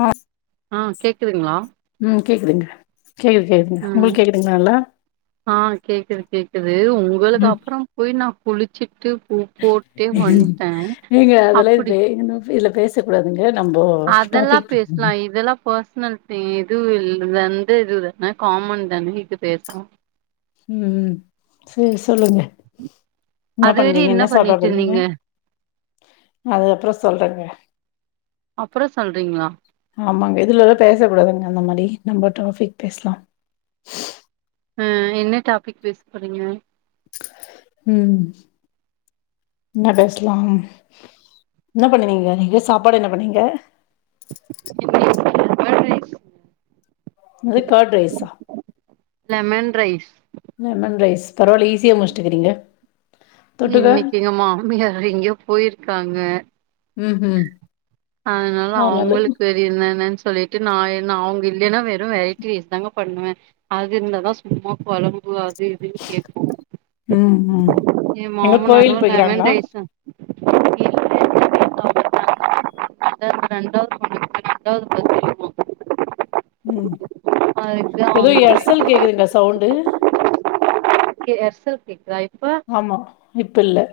ஆ ஆ கேக்குதுங்ளா ம் கேக்குதுங்க கேக்குது கேக்குதுங்க ம் உங்களுக்கு கேக்குதுங்ளா நல்லா ஆ கேக்குது கேக்குது உங்களுக்கு ம் அப்றோ போய் நா குளிச்சிட்டு பூ போட்டுட்டே வந்டே நீங்க அதெல்லா இது அப்புடி பே இதுல பேசக்கூடாதுங்க நம்போ அதெல்லா டாபிக் பேசலா இதெல்லா பர்சனல் இது இல் இந்த இது தானே காமன் தானே இது பேசலா ம் ம் சேரி சொல்லுங்க என்னா அது வர பண்றீங்க என்ன சாப்பாடு பண்ணிட்டு பண்ணீங்க இருந்தீங்க அதுக்கப்றோ சொல்றேங்க அப்பறம் சொல்றீங்ளா ஆமாங்க இதுலல்லா பேசக்கூடாதுங்க அந்த மாதிரி நம்ப டாபிக் பேசலா ம் என்ன டாபிக் பேச போறிங்க ம் இன்னா பேசலாம் இன்னா பண்னுவிங்க நீங்க சாப்பாடு என்ன பண்ணீங்க இன்னைக்கு லெமன் ரைஸ்ங்க என்னது கார்ட் ரைஸா லெமன் ரைஸ் லெமன் ரைஸ் பரவால்ல ஈஸியா முஷ்டுகிறிங்க இன்னிக்கு எங்க மாமியார் எங்கோ போயிருக்காங்க ம் ம் அதனால ஆ நல்லது அவுங்களுக்கு அது என்னென்னான்னு சொல்லிட்டு நா அவுங்க இல்லன்னா வெறு வெரைட்டி ரைஸ் தாங்க பண்ணுவே அது இருந்தா தா சும்மா கொழம்பு அது இதுன்னு கேக்கு ம் ம் எயா எங்க மாமனாரு கோயில் லெமன் போய்க்கிறாங்களா ரைஸா இல்லல்ல இத்தா அது இருந்தா தா [inaudible] ரெண்டாது முற செய்வோ ம் ஏதோ எர்சல் கேக்குதுங்க சவுண்டு ஏர்செல் கேக்குதா இப்ப ஆமா இப்பல்ல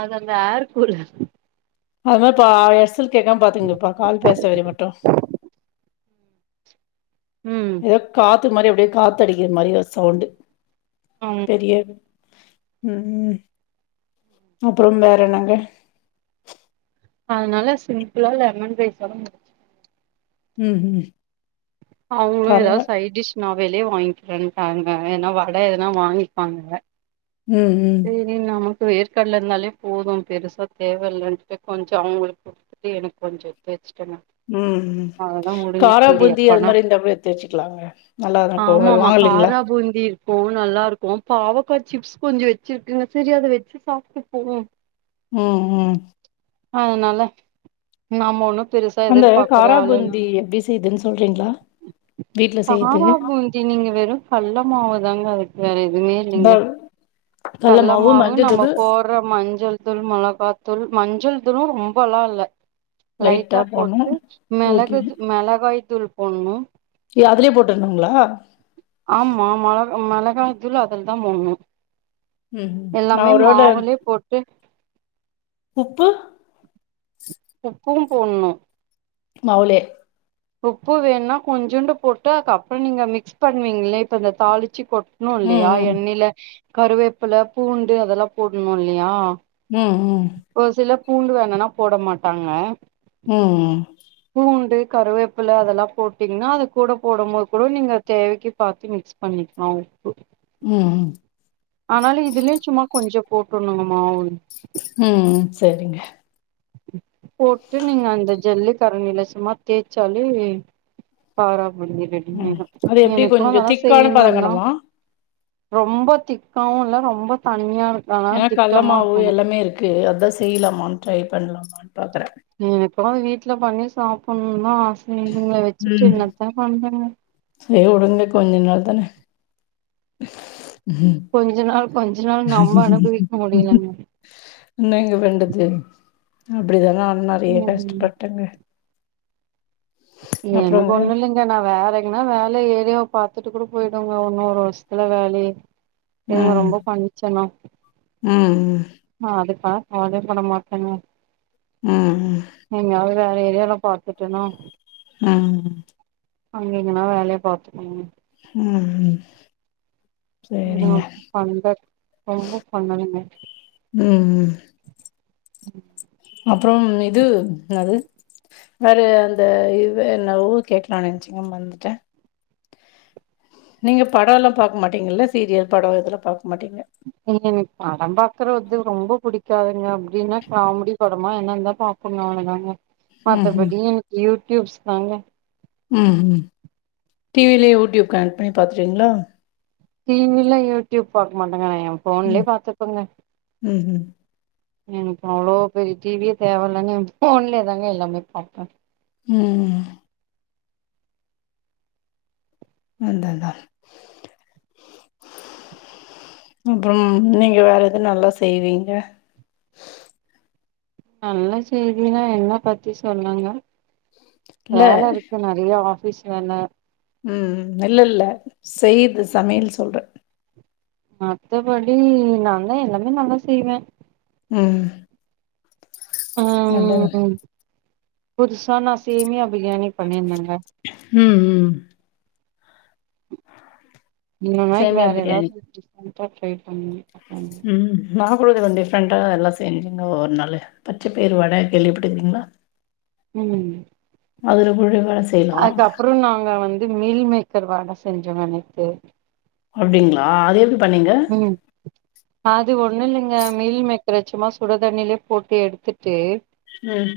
அது அந்த ஏர் கூலர் அதாபா எர்செல் கேக்காம பாத்துகுங்கப்பா கால் பேசற வெற மட்டு ம் அப்டே காத்து மாரி அப்டியே காத்து அடிக்கிற மாரி ஒரு சவுண்ட் ம் பெரிய ம் அப்பறம் வேற என்னங்க அதனால சிம்பளா லெமன் ரைஸ் ஒட முடிச் ம் ம் அவுங்களு ஏதாது பரவா சைட் டிஷ் நா வெளிய வாங்கிறேன்டாங்க ஏன்னா வட எதனா வாங்கிப்பாங்க ம் ம் செரி நமக்கு வேர்க்கடல இருந்தாலே போது பெருசா தேவல்லன்டு கொஞ்சோ அவுங்களுக்கு துட்டு எனக்கு கொஞ்சோ எடுத் வெச்சிட்டேங்க ம் காரா பூந்தி அது எப்பனா மாதிரி இருந்தா கூட எடுத்து வச்சுக்கலாங்க நல்லாதாக்கு ஆமாமா வாங்கலைங்களா காரா பூந்தி ஓ நல்லாருக்கு பாவக்கா சிப்ஸ் கொஞ்சோ சிப்ஸு வச்சு சுஜியாது வச்சு சாப்ட்டு போவோ ம் ம் அதுனால நம்ம ஒன்னு பெருசா அந்த எதிர்பாக்குற காரா ஆளுன் பூந்தி எப்டி செய்யுதுன்னு சொல்றீங்களா வீட்ல காரா செய்யறதுக்கு பூந்தி நீங்க வெறு கள்ள மாவுதாங்க அதுக்கு வேற எதுமே அதா இல்லைங்க கல்ல மாவு கள்ளமாவு நம்ம மஞ்சத்தூளு போட் அப்பற மஞ்சள் தூள் மொளகா தூள் மஞ்சள் தூளும் ரொம்பல்லா இல்ல லைட்டா போட்டு ஓகே மிளகு மெளகாய் தூள் போட்ணு இல்ல அதுலயே போட்ருணுங்ளா ஆமா மெல மெளகா தூள் அதுலதா போட்ணு ம் ம் நா எல்லாமே ஒருவேள மாவுலே போட்டு உப்பு உப்பு போட்ணு மாவுலே உப்பு வேணுனா கொஞ்சோண்டு போட்டு அதுக்கப்பற நீங்க மிக்ஸ் பண்ணுவீங்களே இப்ப இந்த தாளிச்சு கொட் ணு ம் இல்லையா ம் எண்ணெய்ல கருவேப்புல பூண்டு அதெல்லா போட்ணுல்லையா ம் ம் ஒரு சிலர் பூண்டு வேணானா போட மாட்டாங்க ம் ம் பூண்டு கருவேப்பில அதெல்லா போட்டீங்ன்னா அது கூட போடு போது கூட நீங்க தேவைக்கு பாத்து மிக்ஸ் தண்ணிக் மாவு உப்பு ம் ஆனாலு இதுலயு சும்மா கொஞ்சோ போட்டுணுங்க மாவு ம் சரிங்க போட்டு நீங்க அந்த ஜல்லி கரண்டில சும்மா தேய்ச்சாலே காரா பூந்தி ரெடி ம் ஆய்டு அது எப்டி எனக்கு கொஞ்சோ அதா திக்கான செய்யுனுனா பதங்கணுமா ரொம்ப திக்காவு இல்ல ரொம்ப தண்ணியாருக் னா கள்ள மாவு எல்லாமே இருக்கு அதா செய்லாமான் ட்ரை பண்லாமான் பாக்குர எனக்கு அத வீட்ல பண்ணி சாப்ணுனுதா ஆச இதுங்கள வச்சுட்டு என்னத்த பண்ணனு சேரி உடுங்க கொஞ்சோ நாள் தான கொஞ்ச நாள் கொஞ்ச நாள் நம்ம அனுபவிக்க முடியலங்க என்னங்க பண்றது அப்படிதான ஆட்னாரு நெறய ம் கஷ்டப்பட்டேங்க எனக்கு அப்றோங்க ஒன்னுலங் இல்ல நான் வேற எங்கன்னா வேல ஏரியா பாத்துட்டு கூட போயிடுவங்க இன்னு ஒரு வருஷத்துல வேலயே இவங்க ரொம்ப பண்ணுச்சினா ம் ம் நா அதுக்கலா கவலே பட மாட்டங்க ம் ம் எங்கயாவது வேற ஏரியால பாத்துட்டனா ம் அங்க எங்கன்னா வேலய பாத்துகணுங்க ம்ம் ம் அம் பன்ரக் ரொம்ப பண்ணுதுங்க ம்ம் அப்ரம் இது என்னாது வேறே அந்த இவெ என்ன ஊ கேக்லா நென்ச்சிங்க மந்துட்டே நீங்க படலா பாக்க மாட்டீங்கல்ல சீரியல் படோ இதெல்லா பாக் மாட்டீங்க நீ எனுக் படம் பாக்குரவத்து ரொம்ப புடிக்காதுங்யம் இங்யுங்க காமடி படமா என்னந்தா பாப் புன் அவ்ளே தாங்க ம்ஹூம் மத்தபடி எனக்கு யூட்யூப்ஸ் தாங்க ம் ம் டிவிலே வுட்யூப் கனக் பண்ணி பாத்றீங்ளா டிவில யூட்யூப் பாக்க மாட்டேங்கணெ எ ஃபோன்லே பாத்துப்புங்க ம் ம் எனக் அவ்ளோ பெரிய டிவியே தேவல்லன்னு இப்போன்லே தாங்க எல்லாமே பாப்ப ம் ம் அந்த தா அப்றன் நீங்க வேற எது நல்லா செய்வீங்க நல்ல செய்தினா என்னா பத்தி சொல்லுங்க இல்ல வேல இருக்கு நறியா ஆஃபீஸ் வேல ம் ம் இல்லல்ல செய்து சமையல் சொல்றே மத்தபடி நான்தே எல்லாமே நல்லா செய்வே ம் ஆ நட்டதா புதுசா நா சேமியா பிரியாணி பண்ணிந்தங்க ம் ம் இன்னொ நாய்க் சேமியா வேற பிரியாணி ஏதாவ் டிஃப்ரண்டா ஃப்ரைட் பண் ம் நா கூட திதண்டே இஃப்ரெண்ட்டா எல்லா செஞ்சிங்க ஓர் நாள்ளே பச்ச பேர் வட கேள்விப்பட்டுக்றீங்ளா ம் அதுரு புடுவாஸ் அக்கப்றுன் நாங்க வந்து மீல் மேக்கர் வாட செஞ்சோங்க நேத்து அப்டிங்களா அது எப்டி பண்ணீங்க ம் அது ஒன் இல்லங்க மீல் மேக்கரச்சும்மா சுடுதண்ணில்யே போட்டு எடுதுட்டே ம்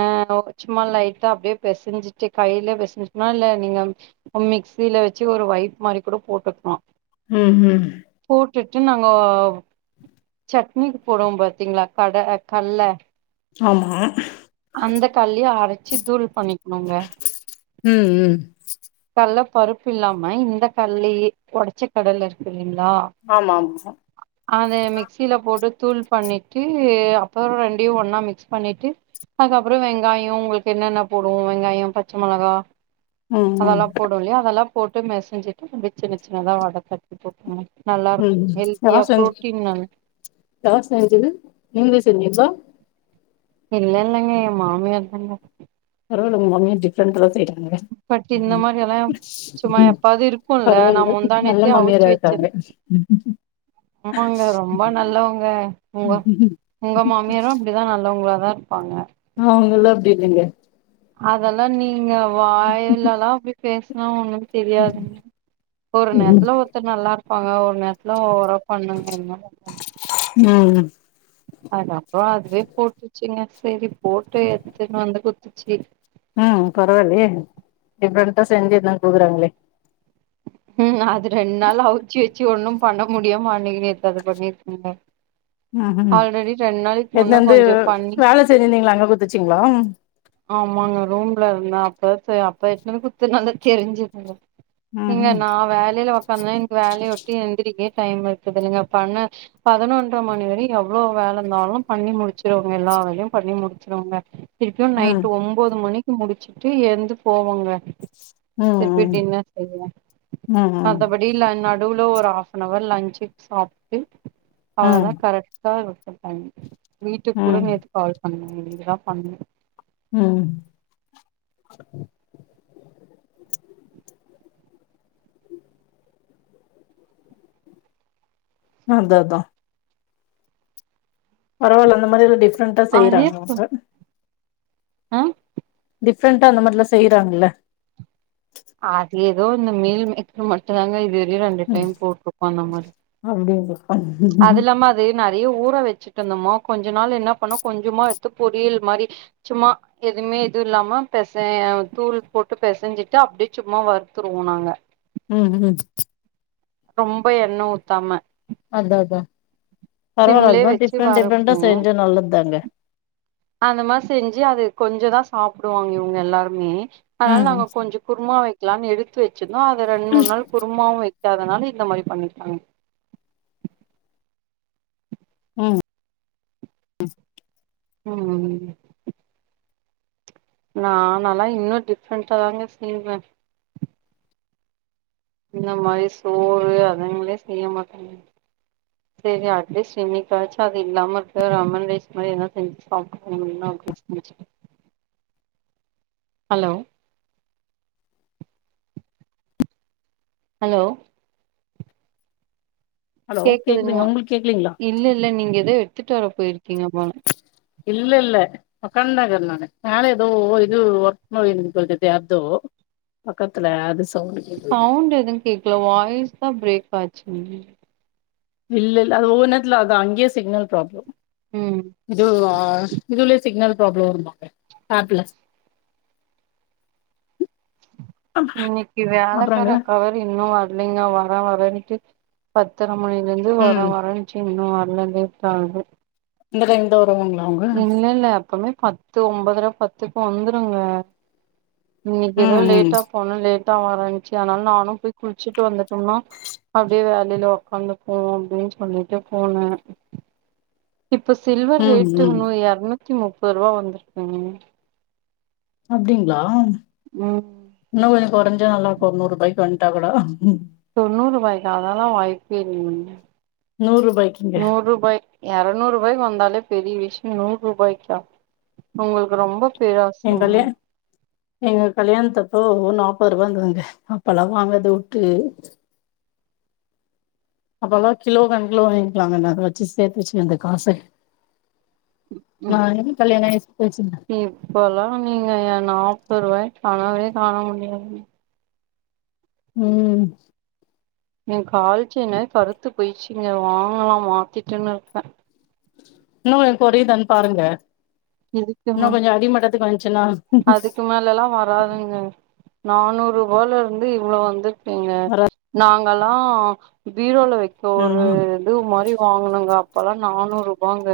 ஆ ஒ ச்சுமா லைட்டா அப்ட்யே பெசஞ்சிட்டே கைய்ல பெசஞ்சுட்னா இல்ல நீங்கம் அம் மிக்சில வெச்சு ஒரு வய்ப் மாரி கூட போட்டுக்ஆ ம் ம் போட்டுட்டு நாங்கொவ் சட்னிக்கு போடுவோ பாத்தீங்ளா கட கல்ல ஆமா அந்த கல்லே அரச்சு தூள் பண்ணிக்ணுங்க ம், ம். கல்ல பருப்பில்லாமய் இந்த கல்லேயே உடச்சி கடல்ல இருக் இல்லிங்ளா ஆமாம் ஹ அத மிக்ஸில போட்டு தூள் பண்ணிட்டு அப்பறோ ரெண்டையு ஒண்ணா மிக்ஸ் பண்ணிட்டு அதுக்கப்றோ வெங்காயோ ஒங்களுக்கு என்னென்ன போடுவோ வெங்காயோ பச்ச மெளகா ம், ம், அதெல்லா போடு இல்லயா அதெல்லா போட்டு மெசஞ்சிட்டு வெச்சினு சின்னதா வட தட்டி போட்ய நல்லார்க் ஹெல்த்தியா ப்ரோட்டீன்னன் தார் செஞ்சது நீங்லே செஞ்சித்தா இல்ல இல்லங்க எ மாமியார் தங்க பரவால்ல ஒங்க மாமியார் டிஃப்ரெண்ட்டலா செய்றாங்க பட் இந்த மாரி எல்லா சும்மா எப்பாவது இருக்குல்ல நா பரவால்ல முந்தா நல்ல நேத்தே அவிச்சு வச்சிருந்தே மாமியாராருக்காங்க ம் ஆமாங்க ரொம்ப நல்லோங்க ஒங்க ஒங்க மாமியாரு இப்டிதா நல்லோங்ளா தாருப்பாங்க அவுங்கள்லா அப்டி இல்லங்க அதெல்லா நீங்க வாய்லல்லா அப்டி பேசுனா ஒண்ணு தெரியாதுங்க ஒரு ம். நேரத்துல ஒ ர்த்தர் நல்லாருப்பாங்க ஒரு நேரத்துல ஓவரா பண்ணுங்க என்னங்க பண் [unintelligible] அது அப்றோ அதுவே போட்ருச்சுங்க சேரி போட்டு எத்துன்னு வந்து குத்துச்சி ம் பரவால்லயே டிஃப்ரெண்ட்டா செஞ்சு எத்துனு வந்து குட்க்குறாங்களே ம் அது ரெண்டு நாள் அவுச்சி வச்சி ஒண்ணு பண்ண முடியாமா அன்னக்கி நேத்து அத பண்ணிருக்காங்க ம் ம் ஆல்ரெடி ரெண்டு நாளைக் முன்ன கொஞ்சொ பண்ணி தெரில்லைங்ள அங்க குட்த்துச்சுங்ளா ஆமாங்க ரூம்லருந்தே அப்பத்து அப்ப எத்துனு வந்து குத்துனாங்க கெறிஞ்சதுங்க ம் ஏங்க ம் நா வேலைல ஒக்காந்தே எனக்கு வேலய வுட்டு எந்திரிக்கே டைம் இருக்குதுல்லைங்க பன்ன பதனொன்ற மணி வரயு எவ்ளோ வேல இந்தாலு பண்ணி முடிச்சிருவேங்க எல்லா வேலயு பண்ணி முடுச்சிருவேங்க திருப்பியு ம் நைட்டு ஒம்போது மணிக்கு முடிச்சுட்டு எழ்ந்து போவங்க திருப்பி ம் டின்னர் செய்ய ம் ம் மத்தப டிலா நடுவுல ஒரு ஆஃப் அன் அவர் லஞ்ச்சு சாப்ட்டு அவ்ளோ ம் தா கரெக்ட் டாருக்கு டைம் வீட்டுக்கு கூட ம் நேத்து கால் பண்ல இனிமே தா பண்ணு ம் அததா பரவால்ல அந்த மாரில டிஃப்ரெண்ட்டா அதே செய்றாங்க ப அவுங்க ஆ டிஃப்ரண்ட்டா அந்த மார்லா செய்றாங்கள்ல அது எதோ இந்த மீல் மேக்கர் மட்டுந்தாங்க இதுவர்லியு ரெண்டு டைம் போட்ருப்பாங்க மாரி அப்டியில்ல அதுல்லாம அது நறைய ஊற வச்சுட்ருந்தமா கொஞ்ச நாள் என்ன பண்ணோ கொஞ்சமா எட்த்து பொரியல் மாரி சும்மா எதுமே இது இல்லாம பெசய தூள் போட்டு பெசஞ்சிட்டு அப்டியே சும்மா வறுத்துருவோ நாங்க ம் ம் ரொம்ப எண்ண ஊத்தாம அததா பரவால்ல அது சிம்லே மார் வச்சு டிஃப்ரெண்ட் டிஃப்ரெண்ட்டா வறுப்போ செஞ்சா நல்லதாங்க அந்த மார் செஞ்சு அது கொஞ்ச தா சாப்டுவாங்க இவுங்க எல்லாருமே ஆனால ம் நாங்க கொஞ்சொ குருமா வெக்லான் எடுத்து வச்சிருந்தோ அத ரெண்டு மூண் நாள் கு ருமாவு வெக்காதனால இந்த மாரி பண்ணிட்டாங்க ம் ம் நா நல்லா இன்னு டிஃப்ரெண்ட்டா தாங்க செய்வே இந்த மாரி சோறு அதுங்ளே செய்ய மாட்டங்கங்க செரி அட்லீஸ்ட் இன்னைக்காச்சு அது இல்லாம இருக்க லெமன் ரைஸ் மாரி எதுனா செஞ்சு சாப்புனு கொஞ் நேரோ கழிச் கழுச்சி ஹலோ ஹலோ ஹலோ கேக்குதுங்ளா கேக்குதுங்க உங்களுக்கு கேக்கலீங்களா இல்ல இல்ல நீங்க எதோ எடுத்துட்டு வர போயிருக்கீங்க போல இல்லெல்ல ஒக்கான் தாகிர்ந்தாங்க நானு எதோ இது ஒர்க் [unintelligible] சொல்ட்டு [unintelligible] பக்கத்துல அது சவுண்டு சவுண்டு எதுவு கேக்கல வாய்ஸ் தா ப்ரேக் ஆச்சு இல்ல இல்ல அது ஒவ்வொரு நேரத்துல அது அங்கே சிக்னல் ப்ராப்ளம் ம் இது ஆ இதுள்ளே சிக்னல் ப்ரோப்ளோ வருமா ஆப்ல இன்னைக்கி வேலக்கார அப்புறங்க அக்கா வேற இன்னு வர்லைங்க வர வரனுட்டு பத்தர மணில ந்து இது வர ம் வரனுச்சு இன்னு வர்ல லேட் ஆகுது இந்த டைம்கு தா வருவாங்களா அவுங்க இல்ல இல்ல எப்பமே பத் து ஒம்பதர பத்துக்கு வந்துருங்க இன்னைக்கு ஏதோ ம் ம் லேட்டா ஒன்னு லேட்டா வரேனுச்சு அதனால நானு போய் குளுச்சுட்டு வந்துட்டோம்னா அப்டியே வேலையில உக்காந்துபோ அப்டின்னு சொல்லிட்டு போன இப்போ சில்வர் ம் ரேட்டு ம் இன்னு எருநூத்தி முப்பது ரூவா வந்துருக்குங்க அப்டிங்ளா ம் இன்னு கொஞ்சோ கொறஞ்சா நல்லாக்கு ஒரு நூறு ரூபாய்கு வந்துட்டா கூட தொண்ணூறு ரூபாய்க்கா அதெல்லா வாய்ப்பே இல்ல நூறு ரூபாய்க்குங்க நூறு ரூபாய் எரநூறு ரூபாய்கு வந்தாலே பெரிய விஷ்யோ நூறு ரூபாய்க்கா உங்களுக்கு ரொம்ப பேராசங்க எங்களே எங்க கல்யாணத்தப்போ ஒரு நாப்பது ரூபா இருந்ததுங்க அப்பெல்ல வாங்கறத வுட்டு அப்போல கிலோ கணக்குல வகிக்கலாமே நாக வச்சு சேத்து வச்சு அந்த காச ஆ ஏ கல்யாண ஆயி போயிச்சுங்க இப்பெல்லா நீங்க நாப்பது ரூவாய கனவே காண முடியாது ம் ஏ கால்செயினு கருத்து போயிச்சுங்க வாங்கலா மாத்திட்டுன்னு இருக்க இன்னு ஒ கொறைதான் பாருங்க இதுக்கு மே இன்னு கொஞ்சோ அடிமட்டத்துக்கு வந்சுனா இதெல்லா வராதுங்க நானூறு ரூபால இருந்து இவ்வளவு வந்துடீங்க வரா நாங்கெல்லா பீரோல வைக்க ஒரு ம் இது மாரி வாங்கனுங்க அப்பெல்லா நானூறு ரூபாங்க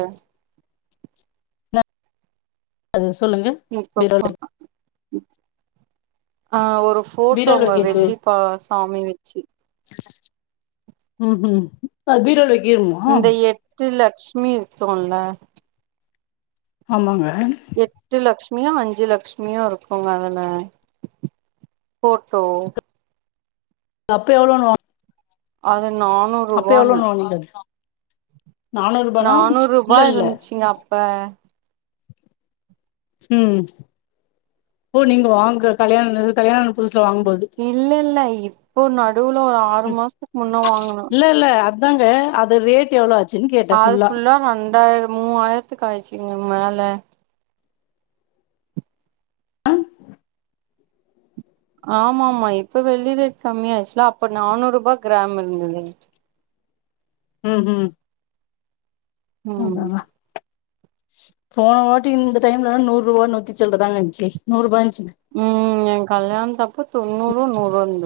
அது சொல்லுங்க இப்போ பீரோல பா ஆ ஒரு பீரோல ஃபோட்டோங்க வெள்ளிப்ப சாமி வெச்சு உஹூ அ பீரோலவை இந்த எட்டு லெக்ட்மி இருக்குல ஆமாங்க எட்டு லெக்ட்சுமியு அஞ்சு லெக்ட்மியு இருக்குங்க அதுல ஃபோட்டோ அப்ப எவ்ளோனு வாங் அது நானூறு ரூபான்னு இல்ல நானூறு ரூபானா நானூறு ரூபா இல்ல இல்ல இருந்துச்சுங்க அப்ப ம் ஓ நீங்க வாங்க கல்யாண கல்யாண புதுசுல வாங்கும் போது இல்ல இல்ல இப்போ நடுவுல ஒரு ஆறு மாசத்துக்கு முன்னா வாங்கனோ இல்லல்ல அத் தாங்க அது ரேட் எவளோ ஆ அது ஃபுல்லா ரெண்டாயிர மூவாயிரத்துக்கு ஆயிச்சுங்க மேல ஆமா ஆமா இப்ப வெள்ளி ரேட் கம்மியாயிச்சுல்ல அப்ப நானூறுபா கிராம் இருந்தது ம்ஹு ம் ஆண்டவா போன வாட்டி இந்த டைம்லதா நூறுவா நூத்தி சில்றதாங்க இருந்ச்சு நூறுபா இருந்ச்சு ம் ஏ கல்யாணத்தப்போ தொண்ணூறோ நூறோ இருந்தது